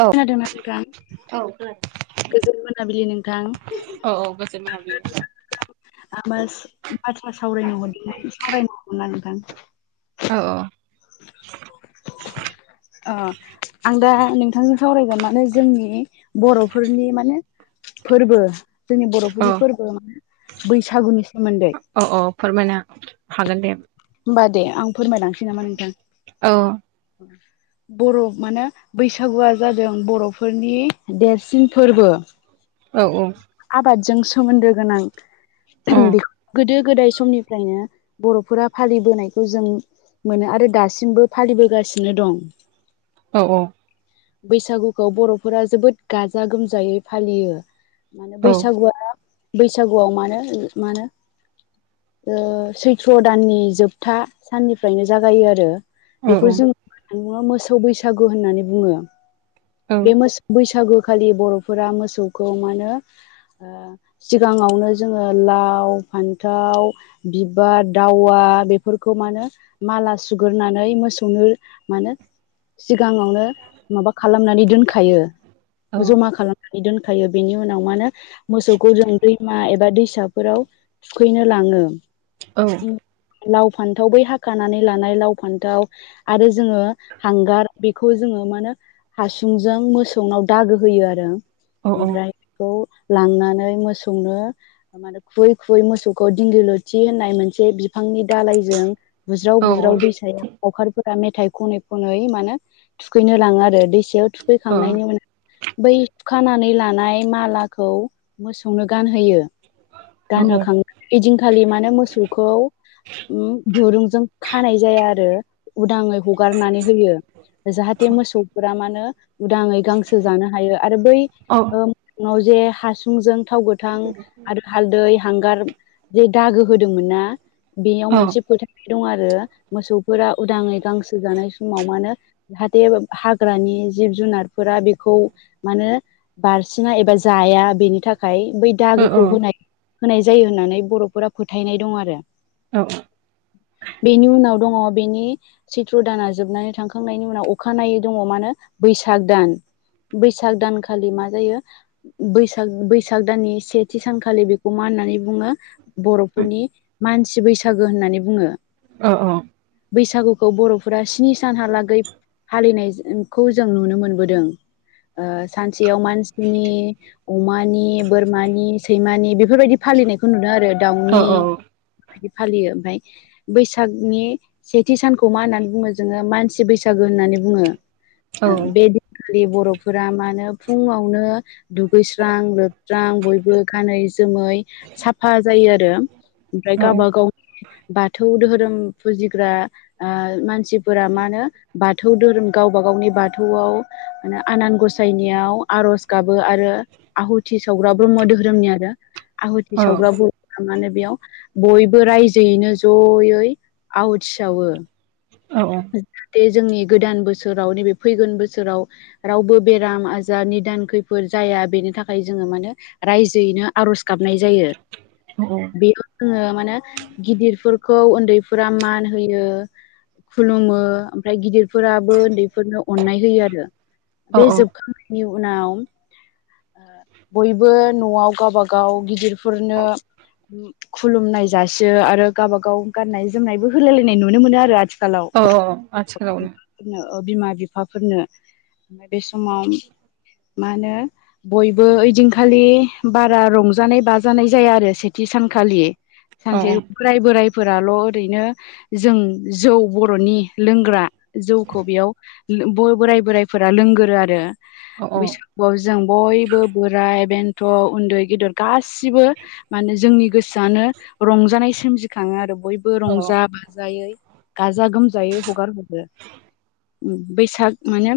औ ना नोंथां गोजोन मोनाबिलि नोंथां औ औ गोजोन मोनाबिलि [unintelligible] नोंथां औ औ अ आं दा नोंथांजों सावरायगोन माने जोंनि बर'फोरनि माने फोरबो जोंनि औ बर'फोरनि फोरबो माने बैसागुनि सोमोन्दै औ औ फोरमायनो हागोन दे होमबा दे आं फोरमायलांनोसै नामा नोंथां औ [inaudible] बर' माने बैसागुआ जादों बर'फोरनि देरसिन फोरबो। औ औ आबादजों सोमोन्दो गोनां औ बे गोदो गोदाय समनिफ्रायनो बर'फोरा फालिबोनायखौ जों मोनो आरो दासिमबो फालिबोगासिनो दं। औ औ बैसागुखौ बर'फोरा जोबोद गाजा गोमजायै फालियो। माने औ बैसागुआ बैसागुआव मानो मानो ओ सैथ्र' दाननि जोबथा साननिफ्रायनो जागायो आरो औ बेखौ जो ङो मोसौ बैसागु होननानै बुङो बे मोसो बैसागु खालि बर'फोरा मोसौखौ मानो ओ सिगाङावनो जोङो लाव फान्थाव बिबार दावा बेफोरखौ मानो माला सुग्रनानै मोसौनो मानो सिगाङावनो माबा खालामनानै दोनखायो। जमा खालामनानै दोनखायो बेनि उनाव मा होनो मोसौखौ जों दैमा एबा दै साफोराव थुखैनो लाङो। औ लाव फान्थाव बै हाखानानै लानाय लाव फान्थाव आरो जोङो हांगार बेखौ जोङो माहोनो हासुंजों मोसौनाव दागो होयो आरो ओमफ्राय बेखौ लांनानै मोसौनो माने खुुबै खुै मोसौखौ दिंगि ल'थि होननाय मोनसे बिफांनि दालायजों बुज्राव बुज्राव दैसायाव लावखारफोर खुगा मेथाइ खनै खनै मानो थुखैनो लाङो आरो दैसायाव थुखैखांनायनि उनाव बै सुखानानै लानाय मालाखौ मोसौनो गानहोयो गानहोखां ओइदिनखालि मानो मोसौखौ उम दुरुंजों खानाय जाया आरो उदाङै हगारनानै होयो जाहाथे मोसौफोरा मानो उदाङै गांसो जानो हायो आरो ओ बै औ [unintelligible] जे हासुंजों थाव गोथां आरो हालदै हांगार जे दागो होदोंमोन ना बेयाव मोनसे फोथा दं आरो मोसौफोरा उदाङै गांसो जानाय समाव मा होनो जाहाथे हाग्रानि जिब जुनारफोरा बेखौ मानो बारसिना एबा जाया बेनि थाखाय थाखाय बै दागोखौ होनाय होनाय जायो होननानै बर'फोरा फोथायनाय दं आरो बेनि उनाव दङ' बेनि चैत्र दाना जोबनानै थांखांनायनि उनाव अखानायै दङ मा होनो बैसाग दान बैसाग दानखालि मा जायो बैसाग बैसाग दाननि सेथि सानखालि बे खौ मा होननानै बुङो बर'फोरनि मानसि बैसागो होननानै बुङो। अ औ बैसागुखौ बर'फोरा स्नि सानहालागै फालिनायखौ जों नुनो मोनबोदों ओ सानसेयाव मानसिनि अमानि बोरमानि सैमानि बे बेफोर बायदि फालिनायखौ नुदों आरो दाउनि बिदि फालियो ओमफ्राय बैसागनि सेथि सानखौ मा होननानै बुङो जोङो मानसि बैसागो होननानै बुङो। ओ बे दिनखालि बर'फोरा मा होनो फुङावनो दुगैस्रां लोब स्रां बयबो गानै जोमै साफा जायो आरो ओमफ्राय गावबा गावनि बाथौ धोरोम फुजिग्रा ओ मानसि फोरा मा होनो बा बाथौ धोरोम गावबा गावनि बाथौआव माने आनान गसायनाययाव आरज गाबो आरो आहुथि सावग्रा ब्रह्म धोरोमनिया आरो आहुथि सावग्रा बर'फ्रा माने बेयाव बयबो रायजोयैनो जयै आवथि सावो [inaudible] जोंनि गोदान बोसोराव नैबे फैगोन बोसोराव रावबो बेराम आजार निदान खैफोद जाया या बेनि थाखाय जोङो माने रायजोयैनो आर'ज गाबनाय जायो बेयाव जोङो मानो गिदिरफोरखौ उन्दैफोरा मान होयो खुलुमो ओमफ्राय गिदिरफोराबो उन्दैफोरनो अननाय होयो आरो। औ बे जोबखांनायनि उनाव ओ बयबो न'आव गावबा गाव गिदिरफोरनो खुलुमनाय जासियो आरो गावबा गाव गाननाय जोमनायबो होलाय लायनाय नुनो मोनो आरो आथिखाल आथिखालाव औ आथिखालावनो [unintelligible] ओ बिमा बिफाफोरनो ओमफ्राय बे समाव मा होनो बयबो ओइदिनखालि बारा रंजानाय बाजानाय जाया आरो सेथि सानखालि औ सानसे बोराय बोरायफोराल' ओरैनो जों जौ बर'नि लोंग्रा जौखौ बेयाव बय बोराइ बोराइफोरा लोंगोरो आरो। औ बैसागुआव जों बयबो बोराय बेन थ' उन्दै गेदेर गासिबो माने जोंनि गोसोआनो रंजानाय सोमजिखाङो आरो बयबो औ रंजा बाजायै गाजा गोमजायै हगार हरो उम बैसाग माने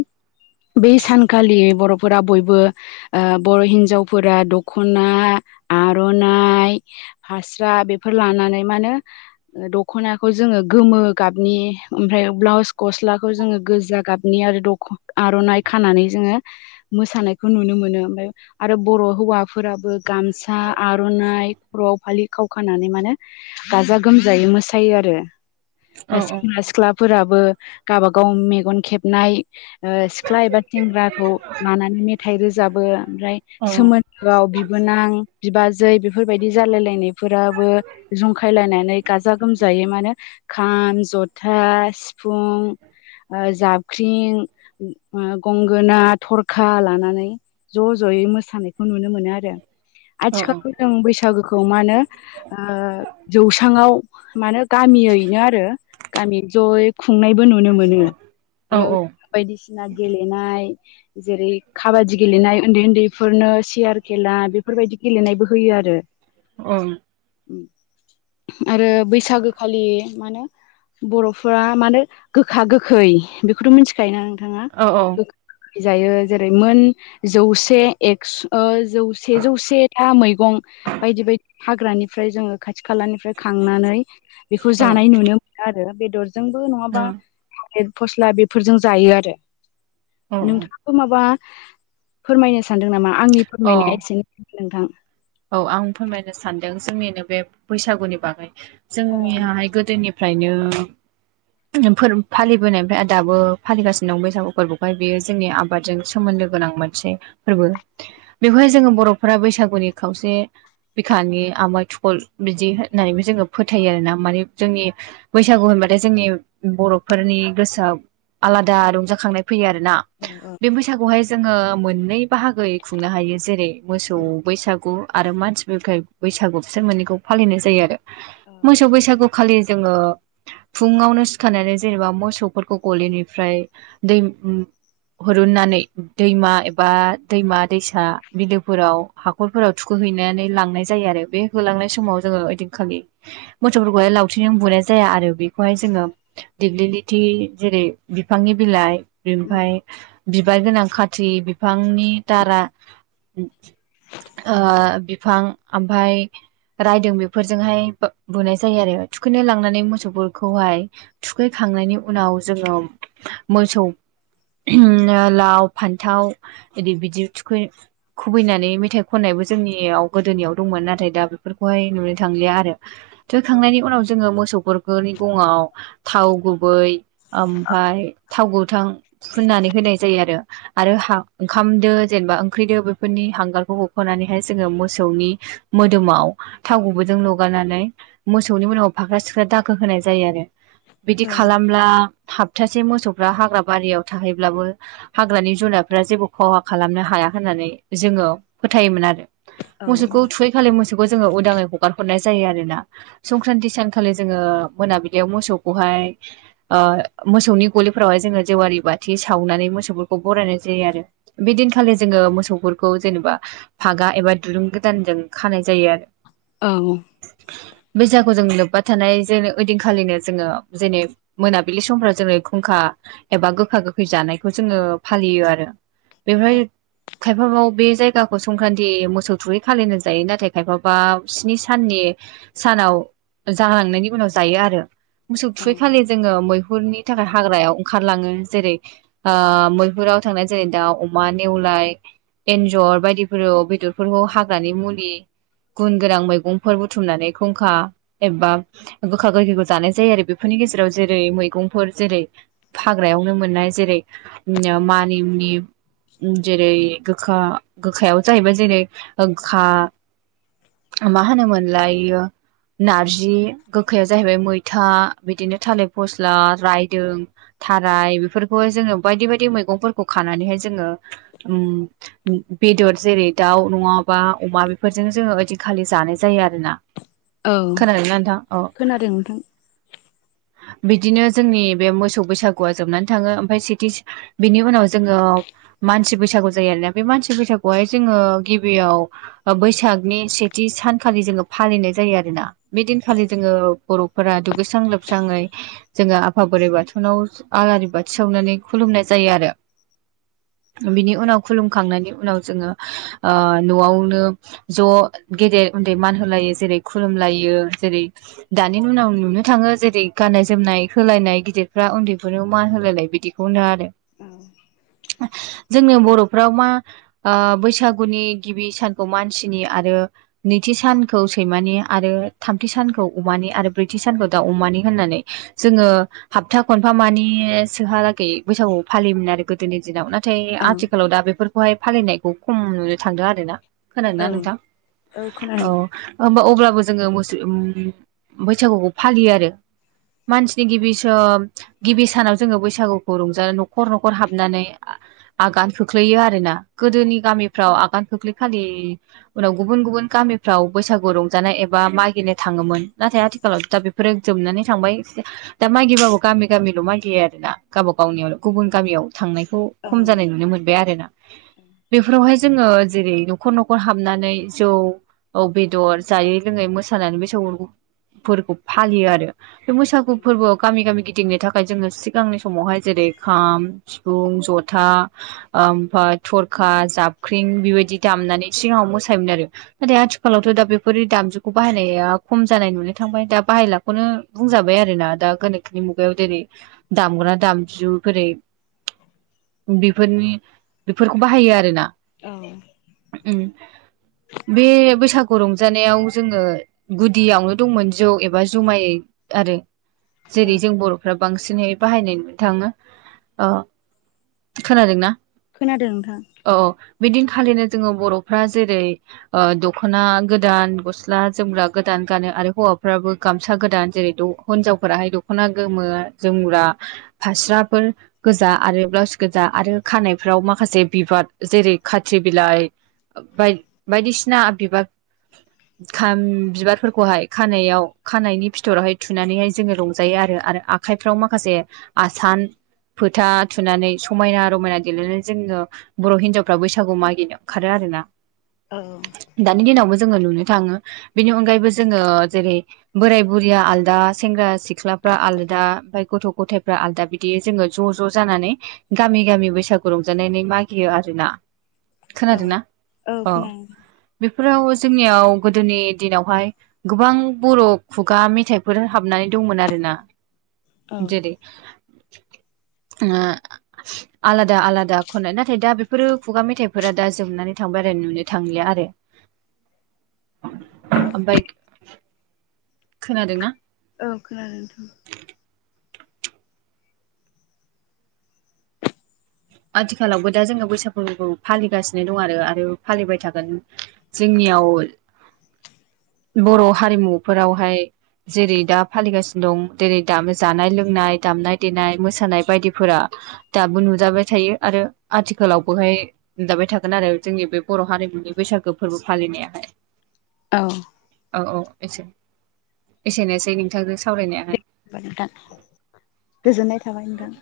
बै सानखालि बर'फ फोरा बयबो आ बर' हिन्जावफोरा दख'ना आर'नाइ फास्रा बेफोर लानानै मा होनो दख'नाखौ जोङो गोमो गाबनि ओमफ्राय ब्लाउस गस्लाखौ जोङो गोजा गाबनि आरो दख' आर'नाइ खानानै जों मोसानायखौ नुनो मोनो ओमफ्राय आरो बर' हौवाफोराबो गामसा आर' नाय खर'आव फालि खावखानानै माने गाजा गोमजायै मोसायो आरो औ औ सेंग्रा सिख्लाफोराबो गावबा गाव मेगन खेबनाय सिख्ला एबा सेंग्राखौ लानानै मेथाइ रोजाबो ओमफ्राय सोमोन्दोआव बिबोनां बिबाजै बेफोरबायदि जालायलायनायफोराबो जंखायलायनानै गाजा गोमजा जायो मानो खाम जथा सिफुं जाबख्रिं गंगो गोना थरखा लानानै ज' ज'यै मोसानायखौ नुनो मोनो आरो आथिखालाव जों बैसागोखौ मा होनो जौसांआव मानो गामि यैनो आरो गामि जय खुंनायबो नुनो मोनो बेयाव बायदिसिना गेलेनाय जेरै काबादि गेलेनाय उन्दै उन्दैफोरनो सियार खेला बेफोरबायदि गेलेनायबो होयो आरो आरो बैसागो खालि मा होनो बर'फोरा मानो गोखा गोखै बेखौथ' मिथिखायोना नोंथाङा जायो जेरै मोन जौसे एक्स जौसे जौसे था मैगं बायदि बायदि हाग्रानिफ्राय जोङो खाथि खालानिफ्र ओमफ्राय खांनानै बेखौ औ औ जानाय नुनो मोनो आरो बेदरजोंबो औ नङाबा फस्ला बेफोरजों जायो आरो औ नोंथांखौ माबा फोरमायनो सान सानदों नामा आंनि औ फोरमायनाया एसेनो नोंथां औ आं फोरमायनो सानदों जोंनिनो बे बैसागुनि बागै जोंनियाहाय गोदोनि ओमफ्रायनो फालिबोनायनिफ्राय दाबो फालिगासिनो दं बैसागु फोरबोहाय बेयो जोंनि आबादजों सोमोनदो गोनां मोनसे फोरबो बेवहाय जोङो बर'फोरा बैसागुनि खावसे बिखानि आमाद थुखल बिदि होननानैबो जोङो फोथायो आरोना माने जोंनि बैसागु होनबाथाय जोंनि बर'फोरनि गोसोआव आलादा रंजाखांनाय फैयो आरो ना बे बैसागुआवहाय जोङो मोननै बाहागोयै खुंनो हायो जेरै मोसौ बैसागु आरो मानसिफोर बैसागु बिसोर मोनैखौ फालिनाय जायो आरो मोसौ बैसागु खालि जोङो फुङावनो सिखारनानै जेनेबा मोसौफोरखौ गलिनिफ्राय दै हरुननानै दैमा एबा दैमा दैसा बिलोफोराव हाख खरफोराव थुखोहैनानै लांनाय जायो आरो बे होलांनाय समाव जोङो ओइदिनखालि मोसौफोरखौहाय लावथि बुनाय जाया आरो बेखौहाय जोङो दिगलिथि जेरै बिफांनि बिलाइ बेमफ्राय बिबार गोनां खाथ्रि बिफांनि दारा ओ बिफां ओमफाय रायदों बेफोरजोंहाय बुनाय जायो आरो थुखैनो लांनानै मोसौफोरखौहाय थुखैखां थांनायनि उनाव जोङो मोसौ लाव फान्थाव ओरै बिदि थुखै खुबैनानै मेथा थाइ खन्नायबो जोंनियाव गोदोनियाव दंमोन नाथाय दा बेफोरखौहाय नुनो थांलिया आरो थोखांनायनि उनाव जोङो मोसौफोरखौनि गङाव थाव गुबै ओमफ्राय थाव गोथां फुननानै होनाय जायो आरो आरो हा ओंखामदो जेनेबा ओंख्रिदो बेफोरनि हांगार बख'नानैहाय जोङो मोसौनि मोदोमाव थाव गुबैजों लगारनानै मोसौनि उनाव फाख्रा सिख्रा दाखो होनाय जायो आरो बिदि खालामब्ला हाबथासे मोसौफ्रा हाग्रा बारियाव थाहैब्लाबो हाग्रानि जुनारफोरा जेबो खहा खालामनो हाया नानै जोङो फोथायोमोन आरो मोसौखौ थुखै खालि मोसौखौ जोङो उदाङै हगार हरनाय जायो आरोना संक्रान्ति सानखालि जोङो मोनाबिलियाव मोसौखौहाय ओ मोसौनि गलिफोरावहाय जोंङो जेवारि बाथि सावनानै मोसौफोरखौ बरायनाय जायो आरो बेदिनखालि जोंङो मोसौफोरखौ जेनेबा फागा एबा दुरुं गोदानजों खानाय जायो आरो औ जों लोबबा थानाय जेन ओदिनखालिनो जोंङो जेनै मोनाबिलि समफ्राव जोंङो खुंखा एबा गोखा गोखै जानायखौ जोंङो फालियो आरो बेनिफ्राय खायफाव बे जाय संक्रान्ति मोसौ थुरै खालिनो जायो नाथाय खायफाबा स्नि साननि सानाव जालांनायनि उनाव जायो आरो मोसौ औ थुखै खालि जोंङो मै मैहुरनि थाखाय हाग्रायाव ओंखारलांङो जेरै मैहुराव थांनाय जेरै दाउ अमा नेवला एन्जर बायदिफोराव बेदरफोरखौ हाग्रानि मुलि गुन गोनां मैगंफोर बुथुमनानै खुंखा एबा गोखा गोखैखौ जानाय जायो आरो बेफोरनि गेजेराव जेरै मैगंफोर जेरै हाग्रायावनो मोननाय जेरै मानिमुनि जेरै गोखा गोखायाव जाहैबाय जेरै गोखा माहोनो मोनलाय इयो नारजि गोखाया जाहैबाय मैथा बिदिनो थालिर फस्ला रायदों थाराय बे बेफोरखौहाय जोंङो बायदि बायदि मैगंफोरखौ खानानैहाय जोंङो बेदर जेरै दाउ नंङाबा अमा बेफोरजों जोङो ओदिखालि जानाय जायो आरोना औ खोनादोंना नोंथां औ खोनादों नोंथां बिदिनो जोंनि बे मोसौ बैसागुआ जोबनानै थांङो ओमफफ्राय सिटि बिनि उनाव जोंङो मानसि बैसागु जायो आरोना बे मानसि बै बैसागुआवहाय जोंङो गिबियाव बैसागनि सेथि सानखालि जोंङो फालिनाय जायो आरो बेदिनखालि जोंङो बर'फोरा दुगैस्रां लोबस्राङै जोंङो आफा बोराइ बाथौनाव आलारि बाथि सावनानै खुलुमनाय जायो आरो बिनि उनाव खुलुमखांनानै उनाव जोंङो न'आवनो ज' गेदेर उन्दै मान होलायो जेरै खुलुम जेरै दानि उनाव नुनो थाङो जेरै गाननाय - जोमनाय होलायनाय गिदिरफ्रा उन्दै बेफोर मान होलायलाय बिदिखौनो आरो [inaudible] जोंनो बर'फ्राव मा अ बैसागुनि गिबि सानखौ मानसिनि आरो नैथि सानखौ सैमानि आरो थामथि सान अम आरो ब्रैथि सानखौ दा अमानि होननानै जोंङो हाथा खनफा म सोहालागै बैसागुआव फालिमोन आरो गोदोनि दिनाव ना नाथाय औ आथिखालाव दा बेफोरखौहाय फालिनायखौ खम नुनो थांदों आरो ना खोनाया औ नोंथां औ होनबा अब्ला जोंङो मोस बैसागुखौ फालियो आरो मानसिनि गिबिस गिबि सानाव जोंङो बैसागुखौ रंजानो न'खर न'खर हाबनानै आगान खोख्लैयो आरोना गोदोनि गामिफ्राव आगान खोख्लैखालि उनाव गुबुन गुबुन गामिफ्राव बैसागु रंजानाय एबा मागिनो थांङोमोन नाथाय आथिखालाव दा बेफोरो जोबनानै थांबाय दा मागिबाबो गामि गामि ल' मागियो आरोना गावबा गावनियाव गुबुन गामियाव थांनायखौ खम औ जानाय नुनो मोनबाय आरोना बेावहाय जोंङो जेरै न'खर न'खर हाबनानै जौ औ बेदर जायै लोंङै मोसानानै बैसागोफोरखौ फालियो आरो बे बैसागु फोरबोआव गामि गामि गिदिंनो थाखाय ओ जोंङो सिगांनि समावहाय जेरै खाम सिफुं जथा ओमफ्राय थर खा जाबख्रिं बेबायदि दामनानै सिगांङाव मोसायोमोन आरो नाथाय आथिखालावथ' दा बेफोर दामजुखौ बाहायनाया खम जानाय नुनो थांबाय दा बाहायलाखौनो बुंजाबाय आरो ना दा गोनोखोनि मुगायाव जेरै दामग्रा दामजु जेरै बेफोरनि बे बाहायो आरोना औ बे बैसागु रंजानायाव जोंङो गुदियावनो दंमोन जौ एबा जुमाय आरो औ जेरै जों बर'फ्रा बांसिननै बाहायनायनो थांङो खोनादोंना खोनादों नोंथां औ औ बिदिनो खालिनो जोङो बर'फ्रा जेरै दख'ना गोदान गस्ला जोमग्रा गोदान गानो आरो हौवाफ्राबो गामसा गोदान जेरै हिनजावफोराहाय दख'ना गोमो जोमग्रा फास्राफोर गोजा आरो ब्लाउस गोजा आरो खानायफ्राव माखासे बिबार जेरै खाथ्रि बिलाइ ब बायदिसिना बिबार खाम बिबारफोरखौहाय खानायाव खानायनि फिथरावहाय थुनानैहाय जोङो रंजायो आरो आखाइफ्राव माखासे आसान फोथा थुनानै समायना रमायना देलायनानै जोङो बर' हिनजावफ्रा बैसागु मागिनो ओंखारो आरोना औ दानि दिनावबो जोङो नुनो थाङो बेनि अनगायैबो जोङो जेरै बोराय बुरिया आलदा सेंग्रा सिख्ला आलादा ओमफ्राय गथ' गथायफ्रा आलदा बिदि जोङो ज' ज' जानानै गामि गामि बैसागु रंजानानै नागिरो आरो ना औ खोनादों ना औ बे फोराव जोंनियाव गोदोनि दिनावहाय गोबां बर' खुगा मेथाइफोर हाबनानै दं दंमोन आरोना औ जेरै आ आलादा आलादा खननाय नाथाय दा बेफोरो खुगा मेथाइफोरा दा जोबनानै थांबाय आरो नुनो थांलिया आरो ओमफ्राय खोनादोंन औ खोनादोंथ' आथिखालावबो दा जोङो बैसाग फोरबोखौ फालिगासिनो दं आरो आरो फालिबाय थागोन जोंनि बर' हारिमुफोरावहाय जेरै दा फालिगासिनो दं जेरै दा जानाय लोंनाय दामनाय देनाय मोसानाय बायदिफोरा दाबुन नुजाबाय थायो आरो आथिखालावबोहाय दाबाय थागोन आरो जोंनि बे बर' हारिमुनि बैसागो फोरबो फालिनाय मैयाहाय औ औ औ एसे एसेनोसै नोंथांजों दे सावरायनायाहाय गोजोननाय थाबाय नोंथां